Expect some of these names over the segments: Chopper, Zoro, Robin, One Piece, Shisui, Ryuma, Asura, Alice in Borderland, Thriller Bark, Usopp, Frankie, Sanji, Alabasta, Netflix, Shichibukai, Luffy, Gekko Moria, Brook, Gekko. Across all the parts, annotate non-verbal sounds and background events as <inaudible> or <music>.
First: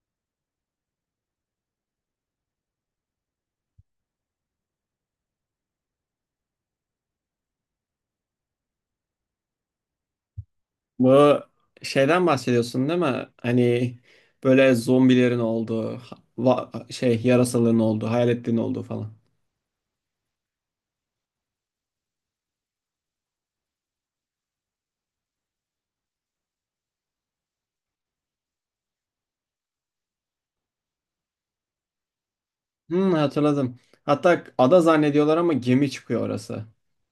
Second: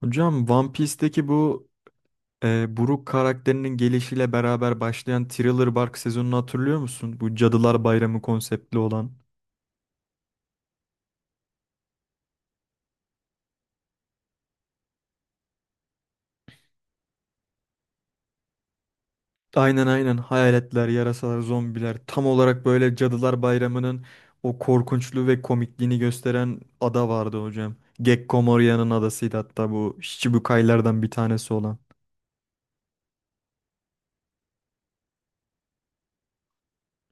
Hocam One Piece'teki bu Brook karakterinin gelişiyle beraber başlayan Thriller Bark sezonunu hatırlıyor musun? Bu Cadılar Bayramı konseptli olan. Bu şeyden bahsediyorsun değil mi? Hani böyle zombilerin olduğu, yarasaların olduğu, hayaletlerin olduğu falan. Aynen, hayaletler, yarasalar, zombiler, tam olarak böyle Cadılar Bayramı'nın o korkunçluğu ve komikliğini gösteren ada vardı hocam. Gekko Moria'nın adasıydı hatta, bu Shichibukai'lerden bir tanesi olan. Hmm, hatırladım. Hatta ada zannediyorlar ama gemi çıkıyor orası.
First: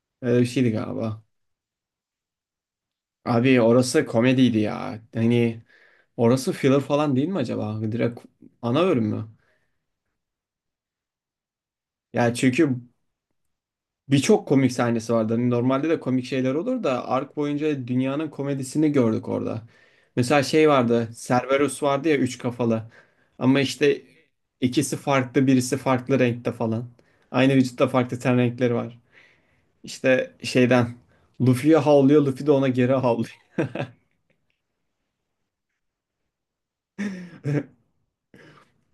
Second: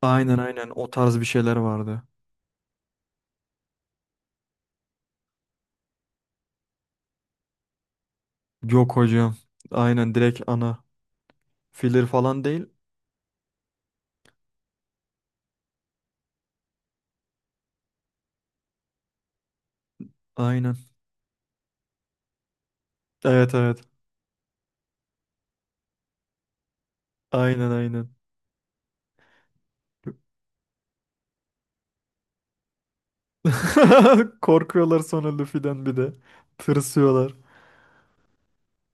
Aynen Öyle bir aynen şeydi o tarz galiba. bir şeyler vardı. Abi orası komediydi ya. Hani orası filler falan değil mi acaba? Direkt ana Yok bölüm mü? hocam. Aynen, direkt ana. Filler Ya falan değil. çünkü birçok komik sahnesi vardı. Hani normalde de komik şeyler olur da ark boyunca dünyanın komedisini gördük orada. Mesela şey Aynen. vardı. Cerberus vardı ya üç kafalı. Evet, Ama evet. işte ikisi farklı, birisi farklı renkte falan. Aynı Aynen, vücutta aynen. farklı ten renkleri var. İşte şeyden Luffy'ye havlıyor, Luffy de ona geri havlıyor. <laughs> <laughs> Korkuyorlar sonra Luffy'den bir de. Tırsıyorlar.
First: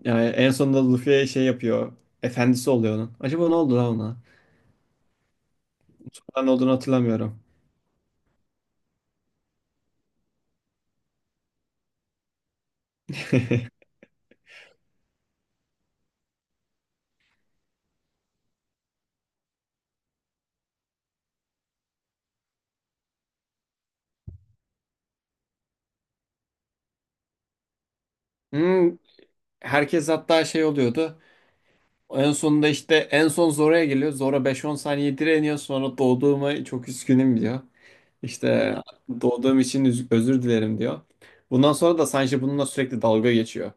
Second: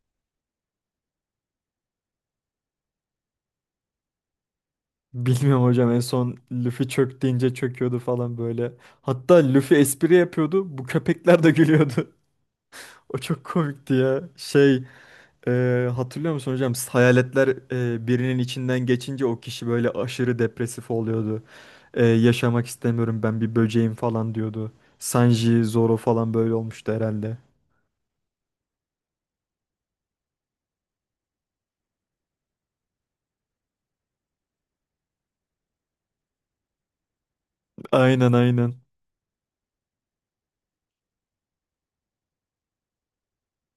Yani en sonunda Luffy'ye şey yapıyor. Efendisi oluyor onun. Acaba ne oldu lan ona? Bilmiyorum hocam, en son Ben olduğunu Luffy çök hatırlamıyorum. deyince çöküyordu falan böyle. Hatta Luffy espri yapıyordu. Bu köpekler de gülüyordu. <laughs> O çok <laughs> komikti ya. Hatırlıyor musun hocam? Hayaletler birinin içinden geçince o kişi böyle aşırı depresif oluyordu. Yaşamak istemiyorum, ben bir böceğim falan diyordu. Sanji, Zoro falan böyle olmuştu herhalde. Hmm, herkes hatta şey oluyordu. En sonunda işte en son Zora'ya geliyor. Zora 5-10 saniye direniyor. Sonra doğduğuma çok üzgünüm diyor. Aynen İşte aynen. Özür dilerim diyor. Bundan sonra da Sanji bununla sürekli dalga geçiyor.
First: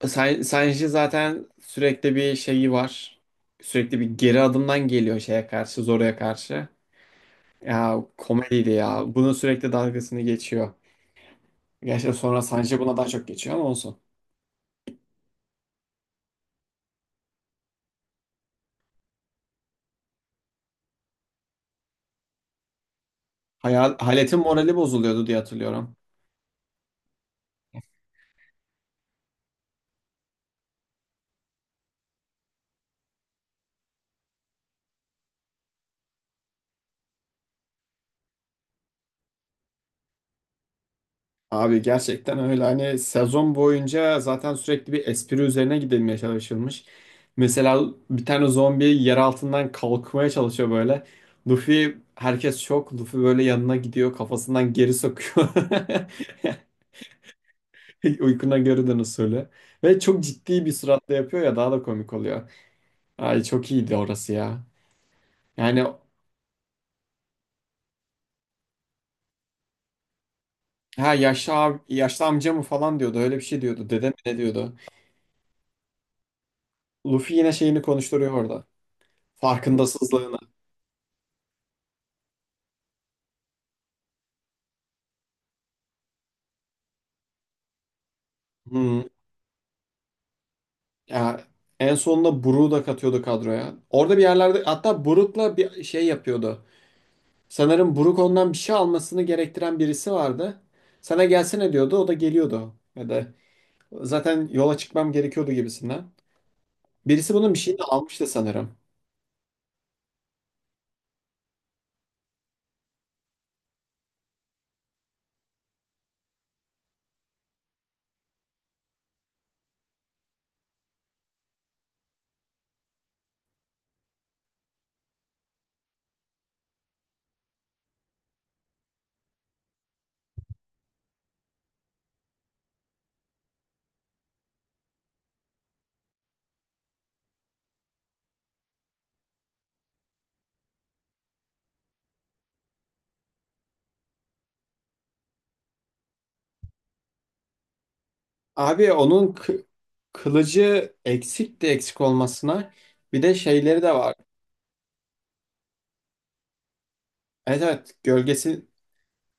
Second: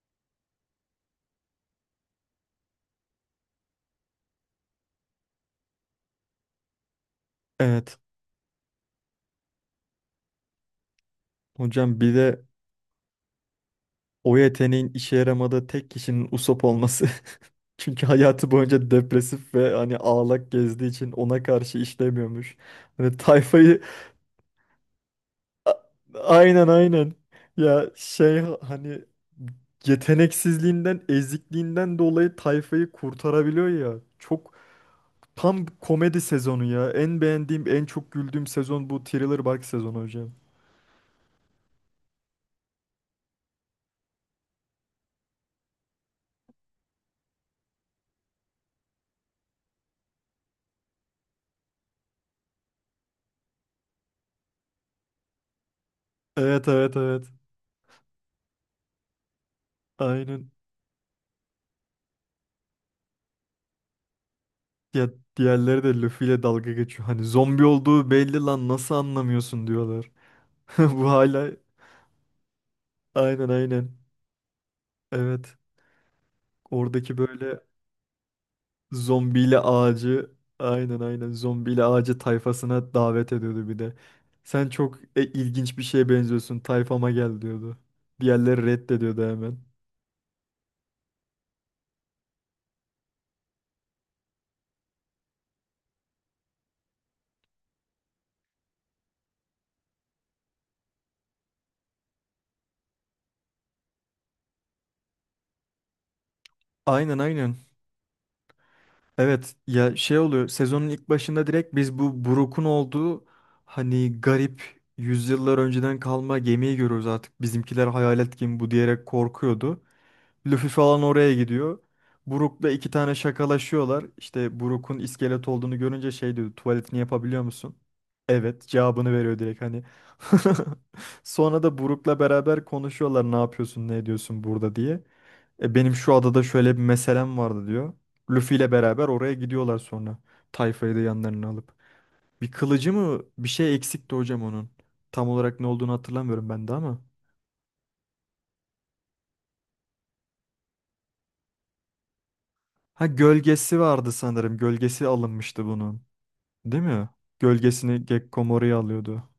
Sanji zaten sürekli bir şeyi var. Sürekli bir geri adımdan geliyor şeye karşı, Zora'ya karşı. Evet. Ya komediydi ya. Bunun sürekli dalgasını geçiyor. Hocam Gerçi bir sonra de Sanji buna daha çok geçiyor ama olsun. o yeteneğin işe yaramadığı tek kişinin Usopp olması. <laughs> Çünkü hayatı boyunca depresif ve hani ağlak gezdiği için ona karşı işlemiyormuş. Hani tayfayı Hayal, Halet'in morali bozuluyordu diye A- hatırlıyorum. aynen, aynen. Ya şey hani yeteneksizliğinden, ezikliğinden dolayı tayfayı kurtarabiliyor ya. Çok, tam komedi sezonu ya. En beğendiğim, en çok güldüğüm sezon bu Thriller Bark sezonu hocam. Abi gerçekten öyle, hani sezon boyunca zaten sürekli bir espri üzerine gidilmeye çalışılmış. Mesela bir tane zombi yer altından kalkmaya çalışıyor böyle. Luffy herkes şok. Luffy böyle yanına gidiyor kafasından geri sokuyor. Evet, evet, evet. <laughs> Uykuna görüden usulü. Ve çok Aynen. ciddi bir suratla yapıyor ya daha da komik oluyor. Ay çok iyiydi orası ya. Ya diğerleri Yani de Luffy ile dalga geçiyor. Hani zombi olduğu belli lan, nasıl anlamıyorsun diyorlar. <laughs> Bu ha hala yaşlı, yaşlı amca mı falan diyordu. Öyle bir aynen, şey diyordu. aynen. Dede mi ne diyordu. Evet. Oradaki Luffy yine böyle şeyini konuşturuyor orada. zombiyle ağacı, Farkındasızlığını. aynen aynen, zombiyle ağacı tayfasına davet ediyordu bir de. Sen çok ilginç bir şeye benziyorsun, tayfama gel diyordu. Diğerleri Hı. reddediyordu hemen. Ya, en sonunda Brook'u da katıyordu kadroya. Orada bir yerlerde hatta Brook'la bir şey yapıyordu. Sanırım Brook ondan bir şey almasını gerektiren birisi vardı. Sana gelsene diyordu. O da geliyordu. Ya da zaten yola çıkmam gerekiyordu gibisinden. Aynen Birisi bunun aynen. bir şeyini almıştı sanırım. Evet, ya şey oluyor sezonun ilk başında, direkt biz bu Brook'un olduğu hani garip yüzyıllar önceden kalma gemiyi görüyoruz artık. Bizimkiler hayalet gemi bu diyerek korkuyordu. Luffy falan oraya gidiyor. Brook'la iki tane şakalaşıyorlar. İşte Brook'un iskelet olduğunu görünce şey diyor, tuvaletini yapabiliyor musun? Evet cevabını veriyor direkt hani. <laughs> Sonra da Brook'la beraber konuşuyorlar, ne yapıyorsun ne ediyorsun burada diye. Benim şu adada şöyle bir meselem vardı diyor. Luffy ile beraber oraya gidiyorlar sonra. Tayfayı da yanlarına alıp. Bir kılıcı mı bir şey eksikti hocam onun. Tam olarak ne olduğunu hatırlamıyorum ben de ama. Abi onun kı- kılıcı eksik de eksik olmasına Ha, bir de gölgesi şeyleri de vardı var. sanırım. Gölgesi alınmıştı bunun. Değil mi? Evet evet, Gölgesini Gekko Moria alıyordu.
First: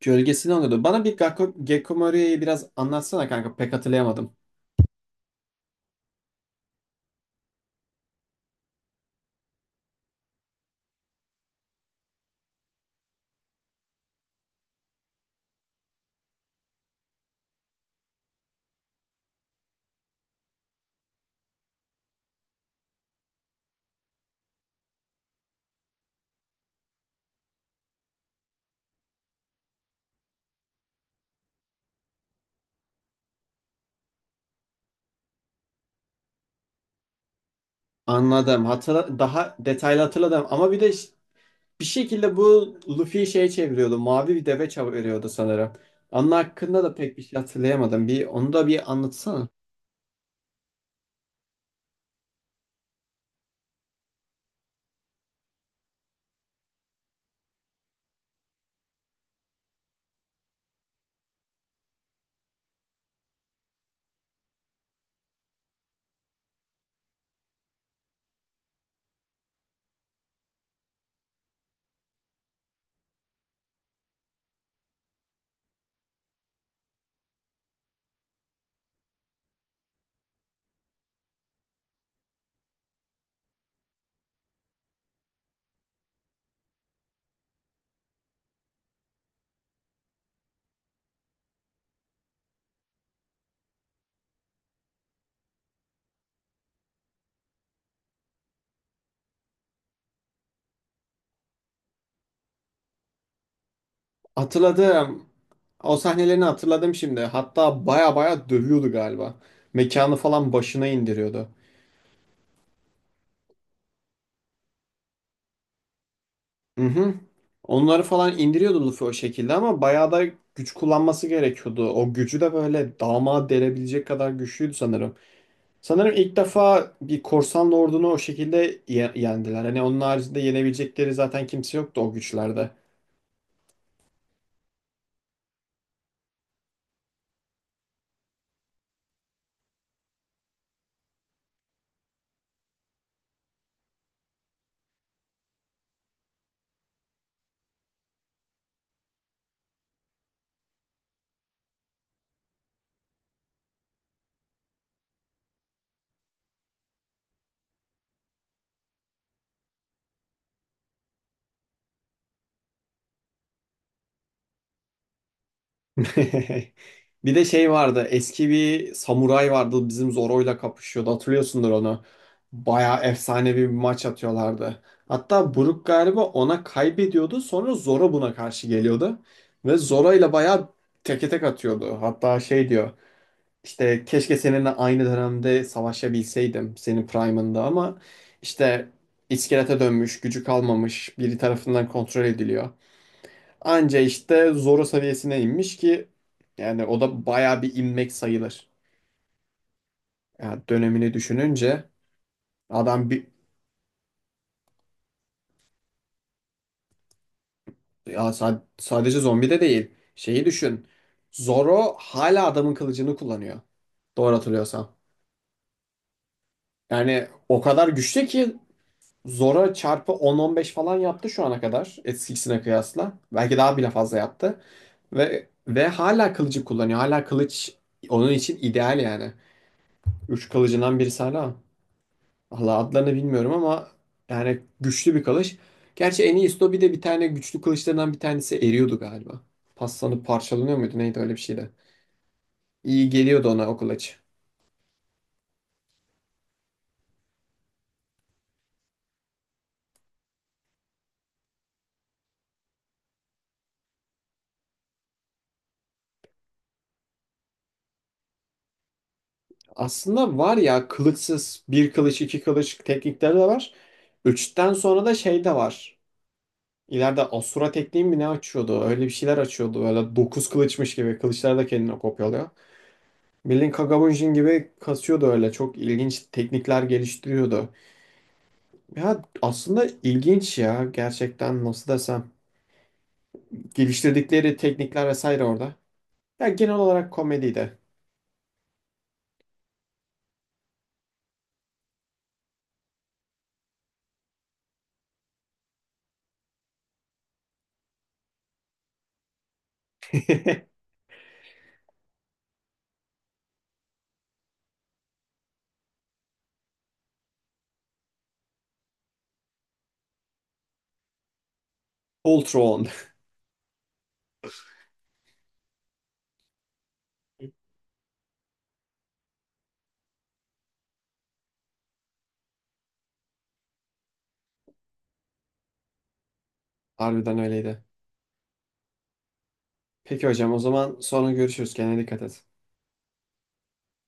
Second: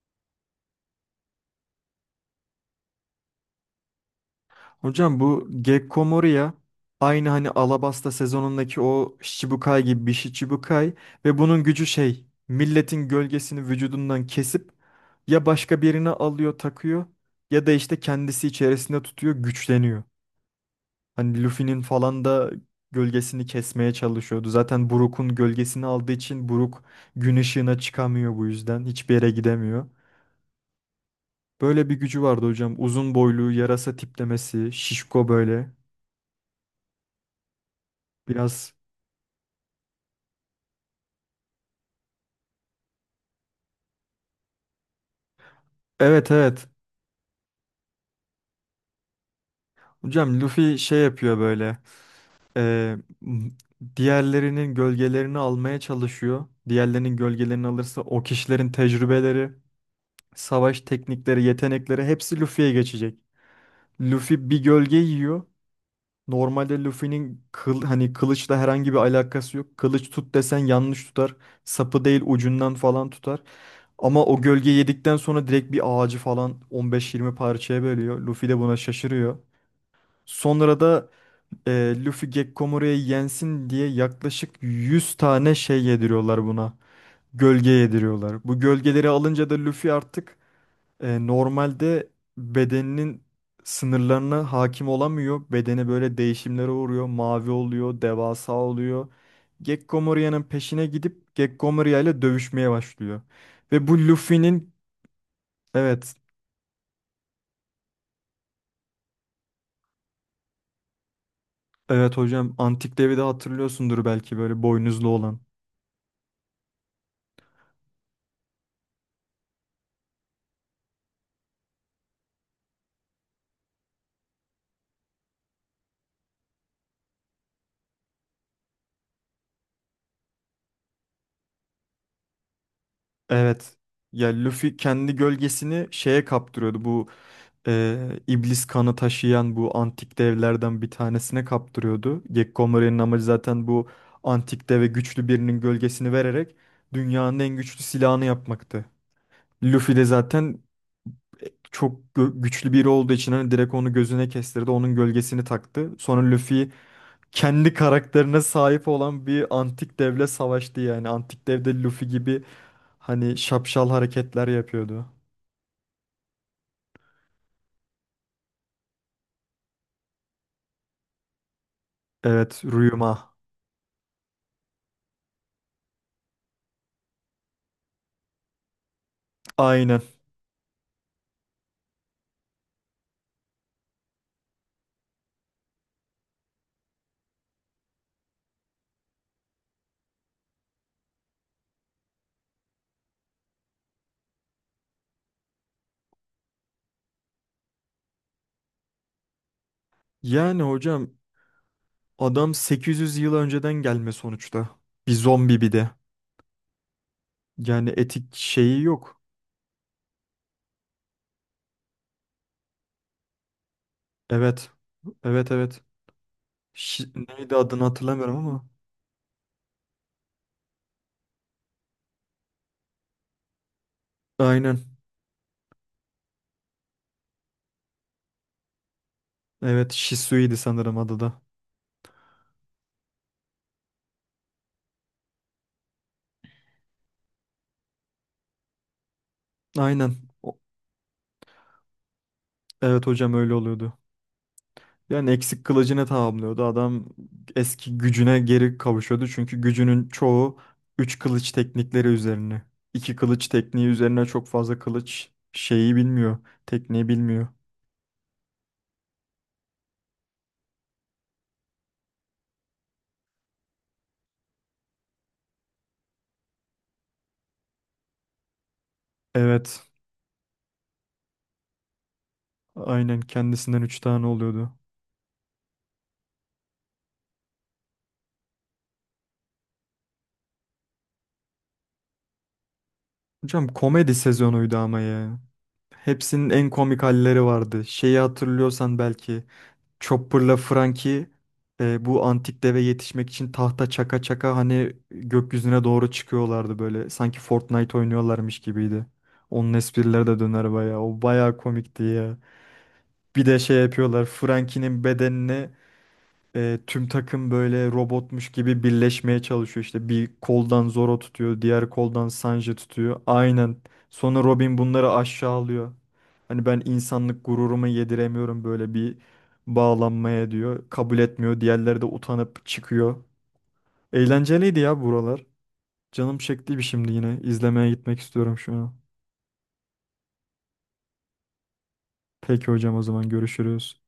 gölgesini alıyordu. Bana bir Gakko, Gekko biraz anlatsana kanka pek hatırlayamadım. Hocam bu Gekko Moria, aynı hani Alabasta sezonundaki o Shichibukai gibi bir Shichibukai, ve bunun gücü şey, milletin gölgesini vücudundan kesip ya başka birine alıyor takıyor ya da işte kendisi içerisinde tutuyor, güçleniyor. Hani Luffy'nin falan da gölgesini kesmeye çalışıyordu. Zaten Brook'un gölgesini aldığı için Brook gün ışığına çıkamıyor, bu yüzden hiçbir yere gidemiyor. Böyle bir gücü vardı hocam. Uzun boylu, yarasa tiplemesi, şişko böyle. Anladım. Biraz. Hatırla, daha detaylı hatırladım ama bir şekilde bu Luffy'yi şeye çeviriyordu. Mavi bir deve çeviriyordu sanırım. Evet, Onun evet. hakkında da pek bir şey hatırlayamadım. Bir onu da bir anlatsana. Hocam Luffy şey yapıyor böyle. e, m- Diğerlerinin gölgelerini almaya çalışıyor. Diğerlerinin gölgelerini alırsa o kişilerin tecrübeleri, savaş teknikleri, yetenekleri hepsi Luffy'ye geçecek. Luffy bir gölge yiyor. Normalde Luffy'nin hani kılıçla herhangi bir alakası yok. Kılıç tut desen yanlış tutar. Sapı değil ucundan falan tutar. Ama o gölge yedikten sonra direkt bir ağacı falan 15-20 parçaya bölüyor. Luffy de buna şaşırıyor. Sonra da Luffy Gekkomoru'ya yensin diye yaklaşık 100 tane şey yediriyorlar buna. Gölge yediriyorlar. Bu gölgeleri alınca da Luffy artık, normalde bedeninin sınırlarına hakim olamıyor. Bedeni böyle değişimlere uğruyor. Mavi oluyor, devasa oluyor. Gekkomoria'nın peşine gidip Gekkomoria ile dövüşmeye başlıyor. Ve bu Luffy'nin, Hatırladım. O evet, sahnelerini hatırladım şimdi. Hatta baya baya dövüyordu galiba. Mekanı falan başına indiriyordu. evet hocam antik devi de hatırlıyorsundur belki, böyle boynuzlu olan. Hı hı. Onları falan indiriyordu Luffy o şekilde ama bayağı da güç kullanması gerekiyordu. O gücü de böyle damağa delebilecek kadar güçlüydü sanırım. Sanırım ilk defa bir korsan ordunu o şekilde yendiler. Hani onun haricinde yenebilecekleri zaten kimse yoktu o güçlerde. Evet. Ya Luffy kendi gölgesini şeye kaptırıyordu. Bu e, iblis kanı taşıyan bu antik devlerden bir tanesine kaptırıyordu. Gekko Morei'nin amacı zaten bu antik deve güçlü birinin gölgesini vererek dünyanın en güçlü silahını yapmaktı. Luffy de zaten güçlü biri olduğu için hani direkt onu gözüne kestirdi. Onun gölgesini taktı. Sonra Luffy kendi karakterine sahip olan bir antik devle savaştı yani. Antik devde Luffy gibi hani şapşal hareketler yapıyordu. <laughs> Bir de şey vardı. Eski bir samuray vardı. Bizim Zoro'yla kapışıyordu. Hatırlıyorsundur onu. Evet, Bayağı Ryuma. efsanevi bir maç atıyorlardı. Hatta Brook galiba ona kaybediyordu. Sonra Zoro buna karşı geliyordu. Ve Aynen. Zoro'yla bayağı teke tek atıyordu. Hatta şey diyor. İşte keşke seninle aynı dönemde savaşabilseydim. Senin prime'ında ama işte iskelete dönmüş, gücü kalmamış, biri tarafından kontrol ediliyor. Anca işte Zoro seviyesine inmiş ki yani o da bayağı bir inmek sayılır. Yani Yani hocam dönemini düşününce adam adam 800 bir, yıl önceden gelme sonuçta. Bir zombi bir de. Yani etik şeyi yok. sadece zombi de değil. Şeyi düşün. Zoro hala adamın kılıcını kullanıyor. Doğru Evet. hatırlıyorsam. Evet, evet. Yani Neydi o adını kadar güçlü hatırlamıyorum ki ama. Zoro çarpı 10-15 falan yaptı şu ana kadar. Eskisine kıyasla. Belki daha bile fazla yaptı. Aynen. Ve hala kılıcı kullanıyor. Hala kılıç onun için ideal yani. Evet, Üç Shisui'ydi sanırım kılıcından adı birisi da. hala. Valla adlarını bilmiyorum ama yani güçlü bir kılıç. Gerçi Enisto bir de bir tane güçlü kılıçlarından bir tanesi eriyordu galiba. Aynen. Paslanıp O- parçalanıyor muydu neydi öyle bir şeydi. Evet İyi hocam geliyordu öyle ona o oluyordu. kılıç. Yani eksik kılıcını tamamlıyordu. Adam eski gücüne geri kavuşuyordu. Çünkü gücünün çoğu 3 kılıç teknikleri üzerine. İki kılıç tekniği üzerine çok fazla kılıç şeyi bilmiyor. Tekniği bilmiyor. Aslında var ya kılıçsız bir kılıç iki kılıç teknikleri de var. Üçten sonra da şey de var. İleride Asura tekniği mi ne açıyordu? Öyle bir şeyler Evet. açıyordu. Böyle 9 kılıçmış gibi. Kılıçlar da kendini kopyalıyor. Aynen, Bildiğin kendisinden 3 tane Kagabunjin gibi oluyordu. kasıyordu öyle. Çok ilginç teknikler geliştiriyordu. Ya aslında ilginç ya gerçekten nasıl desem. Hocam komedi Geliştirdikleri sezonuydu ama teknikler ya. vesaire orada. Ya Hepsinin en genel komik olarak halleri komediydi. vardı. Şeyi hatırlıyorsan belki, Chopper'la Frankie bu antik deve yetişmek için tahta çaka çaka hani gökyüzüne doğru çıkıyorlardı böyle. Sanki Fortnite oynuyorlarmış gibiydi. Onun esprileri de döner <laughs> bayağı. O bayağı komikti ya. Bir de şey yapıyorlar. Frankie'nin bedenini, tüm takım böyle robotmuş gibi birleşmeye çalışıyor. İşte bir koldan Zoro tutuyor, diğer koldan Ultra Sanji on. tutuyor. Aynen. Sonra Robin bunları aşağılıyor. Hani ben insanlık gururumu yediremiyorum böyle bir bağlanmaya diyor. Kabul etmiyor. Diğerleri de utanıp çıkıyor. Eğlenceliydi ya buralar. Canım çektiydi şimdi Harbiden yine. öyleydi. İzlemeye gitmek istiyorum şu an. Peki hocam o zaman sonra görüşürüz. Kendine dikkat et. Peki hocam, o zaman görüşürüz.